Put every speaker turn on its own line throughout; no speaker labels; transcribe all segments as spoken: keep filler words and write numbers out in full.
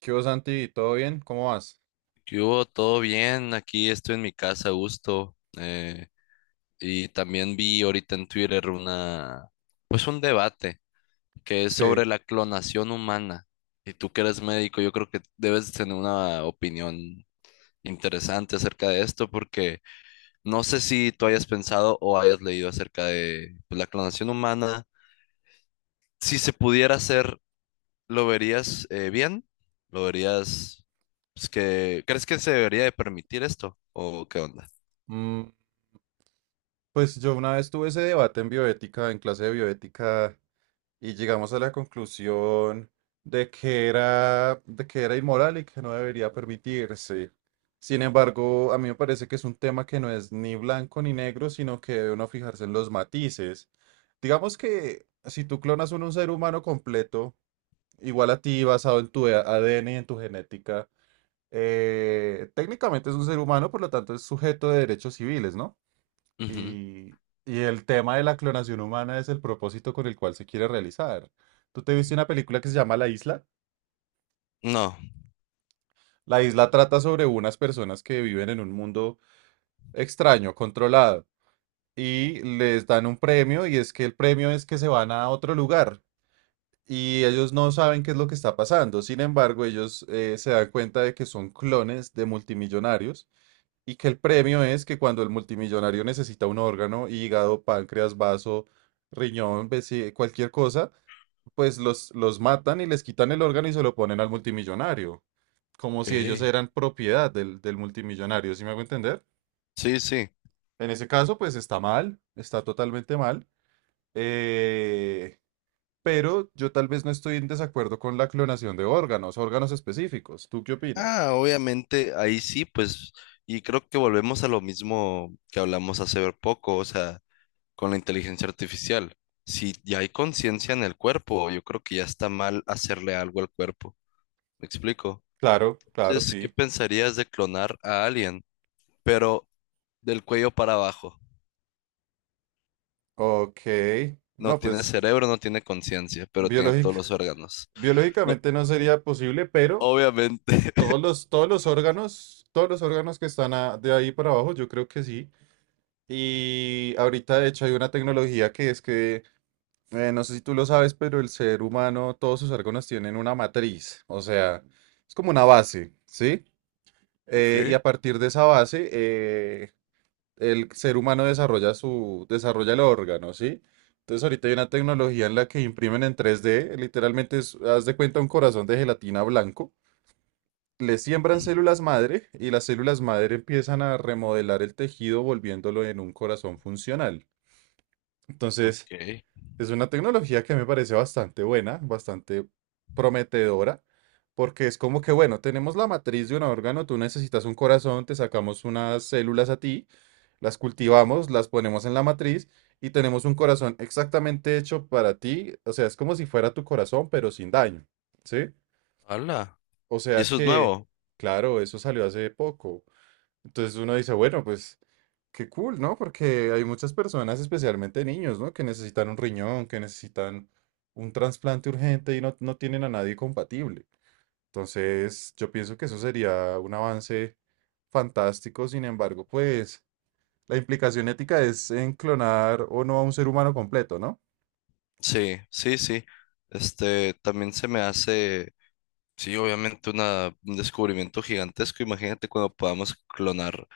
¿Qué hubo, Santi? ¿Todo bien? ¿Cómo vas?
¿Qué hubo? ¿Todo bien? Aquí estoy en mi casa a gusto. Eh, y también vi ahorita en Twitter una, pues un debate que es
Sí.
sobre la clonación humana. Y tú que eres médico, yo creo que debes tener una opinión interesante acerca de esto, porque no sé si tú hayas pensado o hayas leído acerca de pues, la clonación humana. Si se pudiera hacer, ¿lo verías eh, bien? ¿Lo verías, pues, que, crees que se debería de permitir esto? ¿O qué onda?
Mm, pues yo una vez tuve ese debate en bioética, en clase de bioética, y llegamos a la conclusión de que era, de que era inmoral y que no debería permitirse. Sin embargo, a mí me parece que es un tema que no es ni blanco ni negro, sino que debe uno fijarse en los matices. Digamos que si tú clonas un, un ser humano completo, igual a ti, basado en tu A D N y en tu genética, eh, técnicamente es un ser humano, por lo tanto es sujeto de derechos civiles, ¿no?
Ujú.
Y, y el tema de la clonación humana es el propósito con el cual se quiere realizar. ¿Tú te viste una película que se llama La Isla?
No,
La Isla trata sobre unas personas que viven en un mundo extraño, controlado, y les dan un premio y es que el premio es que se van a otro lugar. Y ellos no saben qué es lo que está pasando. Sin embargo, ellos eh, se dan cuenta de que son clones de multimillonarios. Y que el premio es que cuando el multimillonario necesita un órgano, hígado, páncreas, vaso, riñón, vesi- cualquier cosa, pues los, los matan y les quitan el órgano y se lo ponen al multimillonario, como si ellos
ok.
eran propiedad del, del multimillonario. ¿Sí me hago entender?
Sí, sí.
En ese caso, pues está mal, está totalmente mal, eh, pero yo tal vez no estoy en desacuerdo con la clonación de órganos, órganos específicos. ¿Tú qué opinas?
Ah, obviamente ahí sí, pues, y creo que volvemos a lo mismo que hablamos hace poco, o sea, con la inteligencia artificial. Si ya hay conciencia en el cuerpo, yo creo que ya está mal hacerle algo al cuerpo. ¿Me explico?
Claro, claro,
Entonces, ¿qué
sí.
pensarías de clonar a alguien, pero del cuello para abajo?
Ok.
No
No,
tiene
pues
cerebro, no tiene conciencia, pero tiene todos
biológicamente
los órganos. No,
Biológicamente no sería posible, pero
obviamente.
todos los, todos los órganos, todos los órganos que están a- de ahí para abajo, yo creo que sí. Y ahorita, de hecho, hay una tecnología que es que, eh, no sé si tú lo sabes, pero el ser humano, todos sus órganos tienen una matriz, o sea, es como una base, ¿sí?
Ok.
Eh, y a partir de esa base, eh, el ser humano desarrolla su, desarrolla el órgano, ¿sí? Entonces ahorita hay una tecnología en la que imprimen en tres d literalmente es- haz de cuenta un corazón de gelatina blanco, le siembran
Ujú.
células madre y las células madre empiezan a remodelar el tejido volviéndolo en un corazón funcional. Entonces,
Ok.
es una tecnología que me parece bastante buena, bastante prometedora, porque es como que, bueno, tenemos la matriz de un órgano, tú necesitas un corazón, te sacamos unas células a ti, las cultivamos, las ponemos en la matriz y tenemos un corazón exactamente hecho para ti, o sea, es como si fuera tu corazón, pero sin daño, ¿sí?
Hala.
O
Y
sea
eso es
que,
nuevo.
claro, eso salió hace poco. Entonces uno dice, bueno, pues qué cool, ¿no? Porque hay muchas personas, especialmente niños, ¿no? Que necesitan un riñón, que necesitan un trasplante urgente y no, no tienen a nadie compatible. Entonces yo pienso que eso sería un avance fantástico. Sin embargo, pues la implicación ética es en clonar o no a un ser humano completo, ¿no?
Sí, sí, sí. Este, también se me hace, sí, obviamente una, un descubrimiento gigantesco. Imagínate cuando podamos clonar,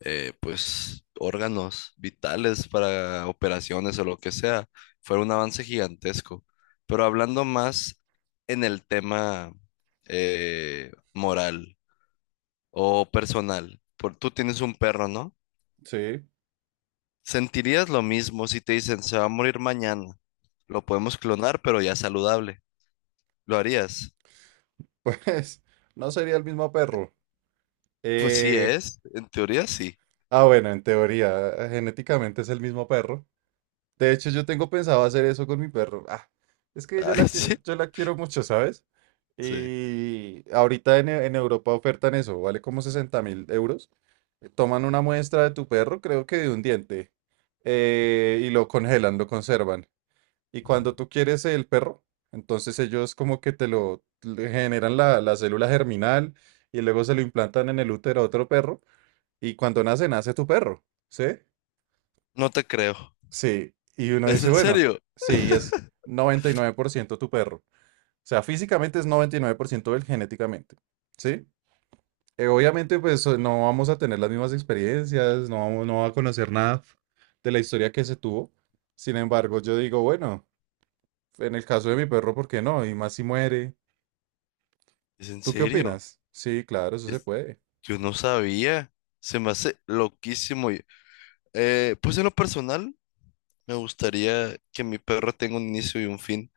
eh, pues, órganos vitales para operaciones o lo que sea. Fue un avance gigantesco. Pero hablando más en el tema eh, moral o personal, por, tú tienes un perro, ¿no?
Sí,
¿Sentirías lo mismo si te dicen se va a morir mañana? ¿Lo podemos clonar, pero ya saludable? ¿Lo harías?
pues no sería el mismo perro.
Pues sí
Eh,
es, en teoría sí.
ah, bueno, en teoría, eh, genéticamente es el mismo perro. De hecho, yo tengo pensado hacer eso con mi perro. Ah, es que yo la
Ay, sí,
quiero, yo la quiero mucho, ¿sabes?
sí.
Y ahorita en, E- en Europa ofertan eso, vale como sesenta mil euros. Eh, Toman una muestra de tu perro, creo que de un diente, eh, y lo congelan, lo conservan. Y cuando tú quieres el perro, entonces ellos como que te lo le generan la, la célula germinal y luego se lo implantan en el útero a otro perro. Y cuando nace, nace tu perro, ¿sí?
No te creo.
Sí, y uno
¿Es
dice,
en
bueno,
serio?
sí, es noventa y nueve por ciento tu perro. O sea, físicamente es noventa y nueve por ciento él genéticamente, ¿sí? Eh, obviamente, pues o- no vamos a tener las mismas experiencias, no vamos, no va a conocer nada de la historia que se tuvo. Sin embargo, yo digo, bueno, en el caso de mi perro, ¿por qué no? Y más si muere.
¿Es en
¿Tú qué
serio?
opinas? Sí, claro, eso se
Es-
puede.
yo no sabía. Se me hace loquísimo. Y- eh, pues en lo personal, me gustaría que mi perro tenga un inicio y un fin,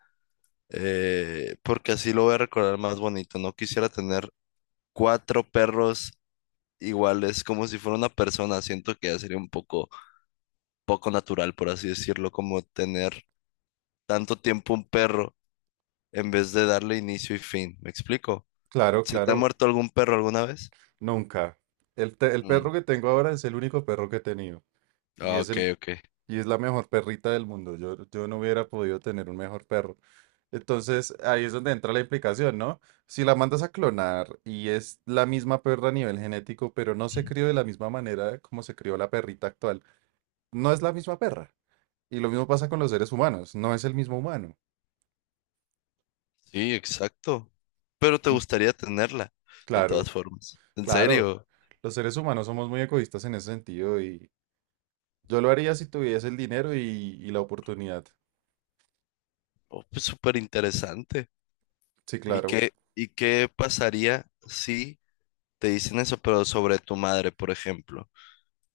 eh, porque así lo voy a recordar más bonito. No quisiera tener cuatro perros iguales, como si fuera una persona. Siento que ya sería un poco, poco natural, por así decirlo, como tener tanto tiempo un perro en vez de darle inicio y fin. ¿Me explico?
Claro,
¿Se te ha
claro,
muerto algún perro alguna vez?
nunca. El, te- el
Mm,
perro que tengo ahora es el único perro que he tenido. Y
ah,
es
ok,
el,
ok.
Y es la mejor perrita del mundo. Yo, yo no hubiera podido tener un mejor perro. Entonces, ahí es donde entra la implicación, ¿no? Si la mandas a clonar y es la misma perra a nivel genético, pero no se crió de la misma manera como se crió la perrita actual, no es la misma perra. Y lo mismo pasa con los seres humanos, no es el mismo humano.
Sí, exacto. Pero te
Mm,
gustaría tenerla, de
claro,
todas formas. ¿En
claro.
serio?
Los seres humanos somos muy egoístas en ese sentido y yo lo haría si tuviese el dinero y, y la oportunidad.
Oh, pues súper interesante.
Sí,
¿Y
claro,
qué, y qué pasaría si te dicen eso, pero sobre tu madre, por ejemplo?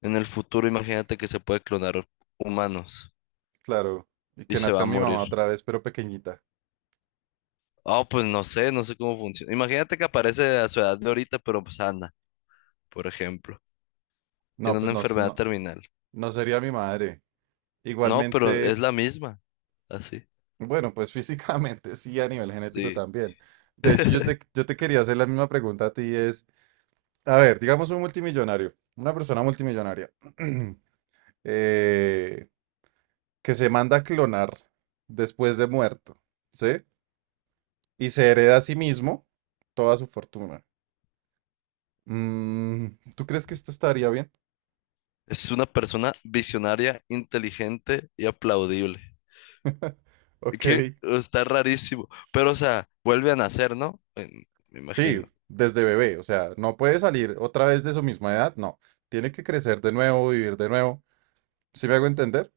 En el futuro, imagínate que se puede clonar humanos
claro. Y
y
que
se va
nazca
a
mi mamá
morir.
otra vez, pero pequeñita.
Oh, pues no sé, no sé cómo funciona. Imagínate que aparece a su edad de ahorita, pero sana, por ejemplo.
No,
Tiene
pues
una
no, s-
enfermedad
no,
terminal.
no sería mi madre.
No, pero es
Igualmente,
la misma. Así.
bueno, pues físicamente sí, a nivel genético
Sí.
también. De hecho, yo te, yo te quería hacer la misma pregunta a ti, es, a ver, digamos un multimillonario, una persona multimillonaria, eh, que se manda a clonar después de muerto, ¿sí? Y se hereda a sí mismo toda su fortuna. Mm, ¿Tú crees que esto estaría bien?
Es una persona visionaria, inteligente y aplaudible.
Ok.
Que está rarísimo. Pero, o sea, vuelve a nacer, ¿no? En- me
Sí,
imagino.
desde bebé, o sea, no puede salir otra vez de su misma edad, no. Tiene que crecer de nuevo, vivir de nuevo. ¿Sí me hago entender?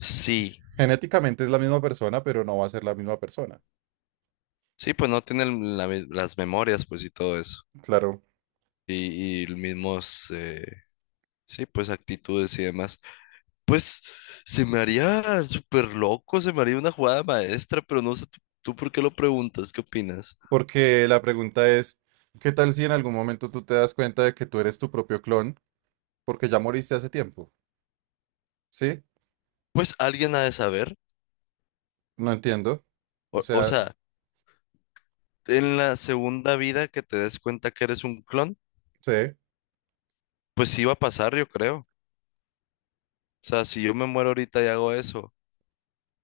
Sí.
Genéticamente es la misma persona, pero no va a ser la misma persona.
Sí, pues no tiene el- la mi- las memorias, pues, y todo eso.
Claro,
Y, y el mismos, eh, sí, pues, actitudes y demás. Pues, se me haría súper loco, se me haría una jugada maestra, pero no sé, ¿tú, tú por qué lo preguntas? ¿Qué opinas?
porque la pregunta es, ¿qué tal si en algún momento tú te das cuenta de que tú eres tu propio clon porque ya moriste hace tiempo? ¿Sí?
Pues alguien ha de saber.
No entiendo. O
O, o
sea,
sea, en la segunda vida que te des cuenta que eres un clon,
sí,
pues sí va a pasar, yo creo. O sea, si yo me muero ahorita y hago eso,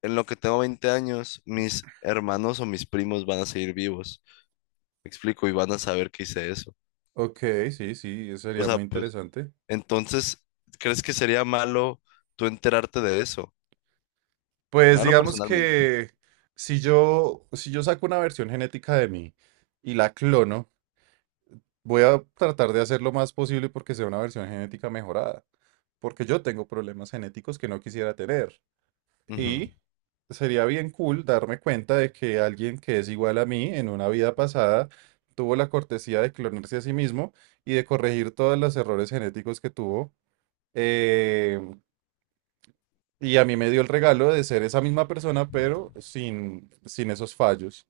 en lo que tengo veinte años, mis hermanos o mis primos van a seguir vivos. Me explico, y van a saber que hice eso.
ok, sí, sí, eso
O
sería
sea,
muy
pues,
interesante.
entonces, ¿crees que sería malo tú enterarte de eso?
Pues
Malo
digamos
personalmente.
que si yo, si yo saco una versión genética de mí, y la clono, voy a tratar de hacer lo más posible porque sea una versión genética mejorada, porque yo tengo problemas genéticos que no quisiera tener.
Ujú.
Y sería bien cool darme cuenta de que alguien que es igual a mí en una vida pasada tuvo la cortesía de clonarse a sí mismo y de corregir todos los errores genéticos que tuvo. eh, y a mí me dio el regalo de ser esa misma persona, pero sin, sin esos fallos.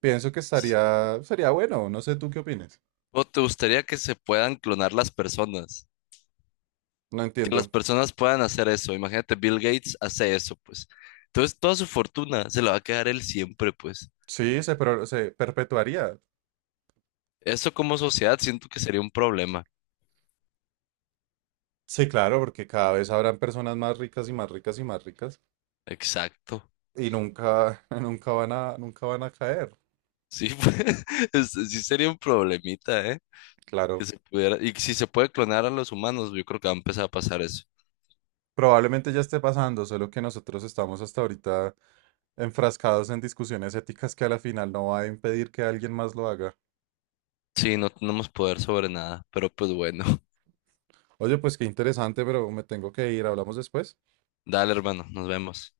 Pienso que estaría, sería bueno, no sé tú qué opinas.
¿O te gustaría que se puedan clonar las personas?
No
Que las
entiendo.
personas puedan hacer eso. Imagínate, Bill Gates hace eso, pues. Entonces, toda su fortuna se la va a quedar él siempre, pues.
Sí, se, pro- se perpetuaría.
Eso como sociedad siento que sería un problema.
Sí, claro, porque cada vez habrán personas más ricas y más ricas y más ricas
Exacto.
y nunca, nunca van a, nunca van a caer.
Sí, pues, es- sí sería un problemita, ¿eh? Que
Claro,
se pudiera, y si se puede clonar a los humanos, yo creo que va a empezar a pasar eso.
probablemente ya esté pasando, solo que nosotros estamos hasta ahorita enfrascados en discusiones éticas que a la final no va a impedir que alguien más lo haga.
Sí, no tenemos poder sobre nada, pero pues bueno.
Oye, pues qué interesante, pero me tengo que ir. Hablamos después.
Dale, hermano, nos vemos.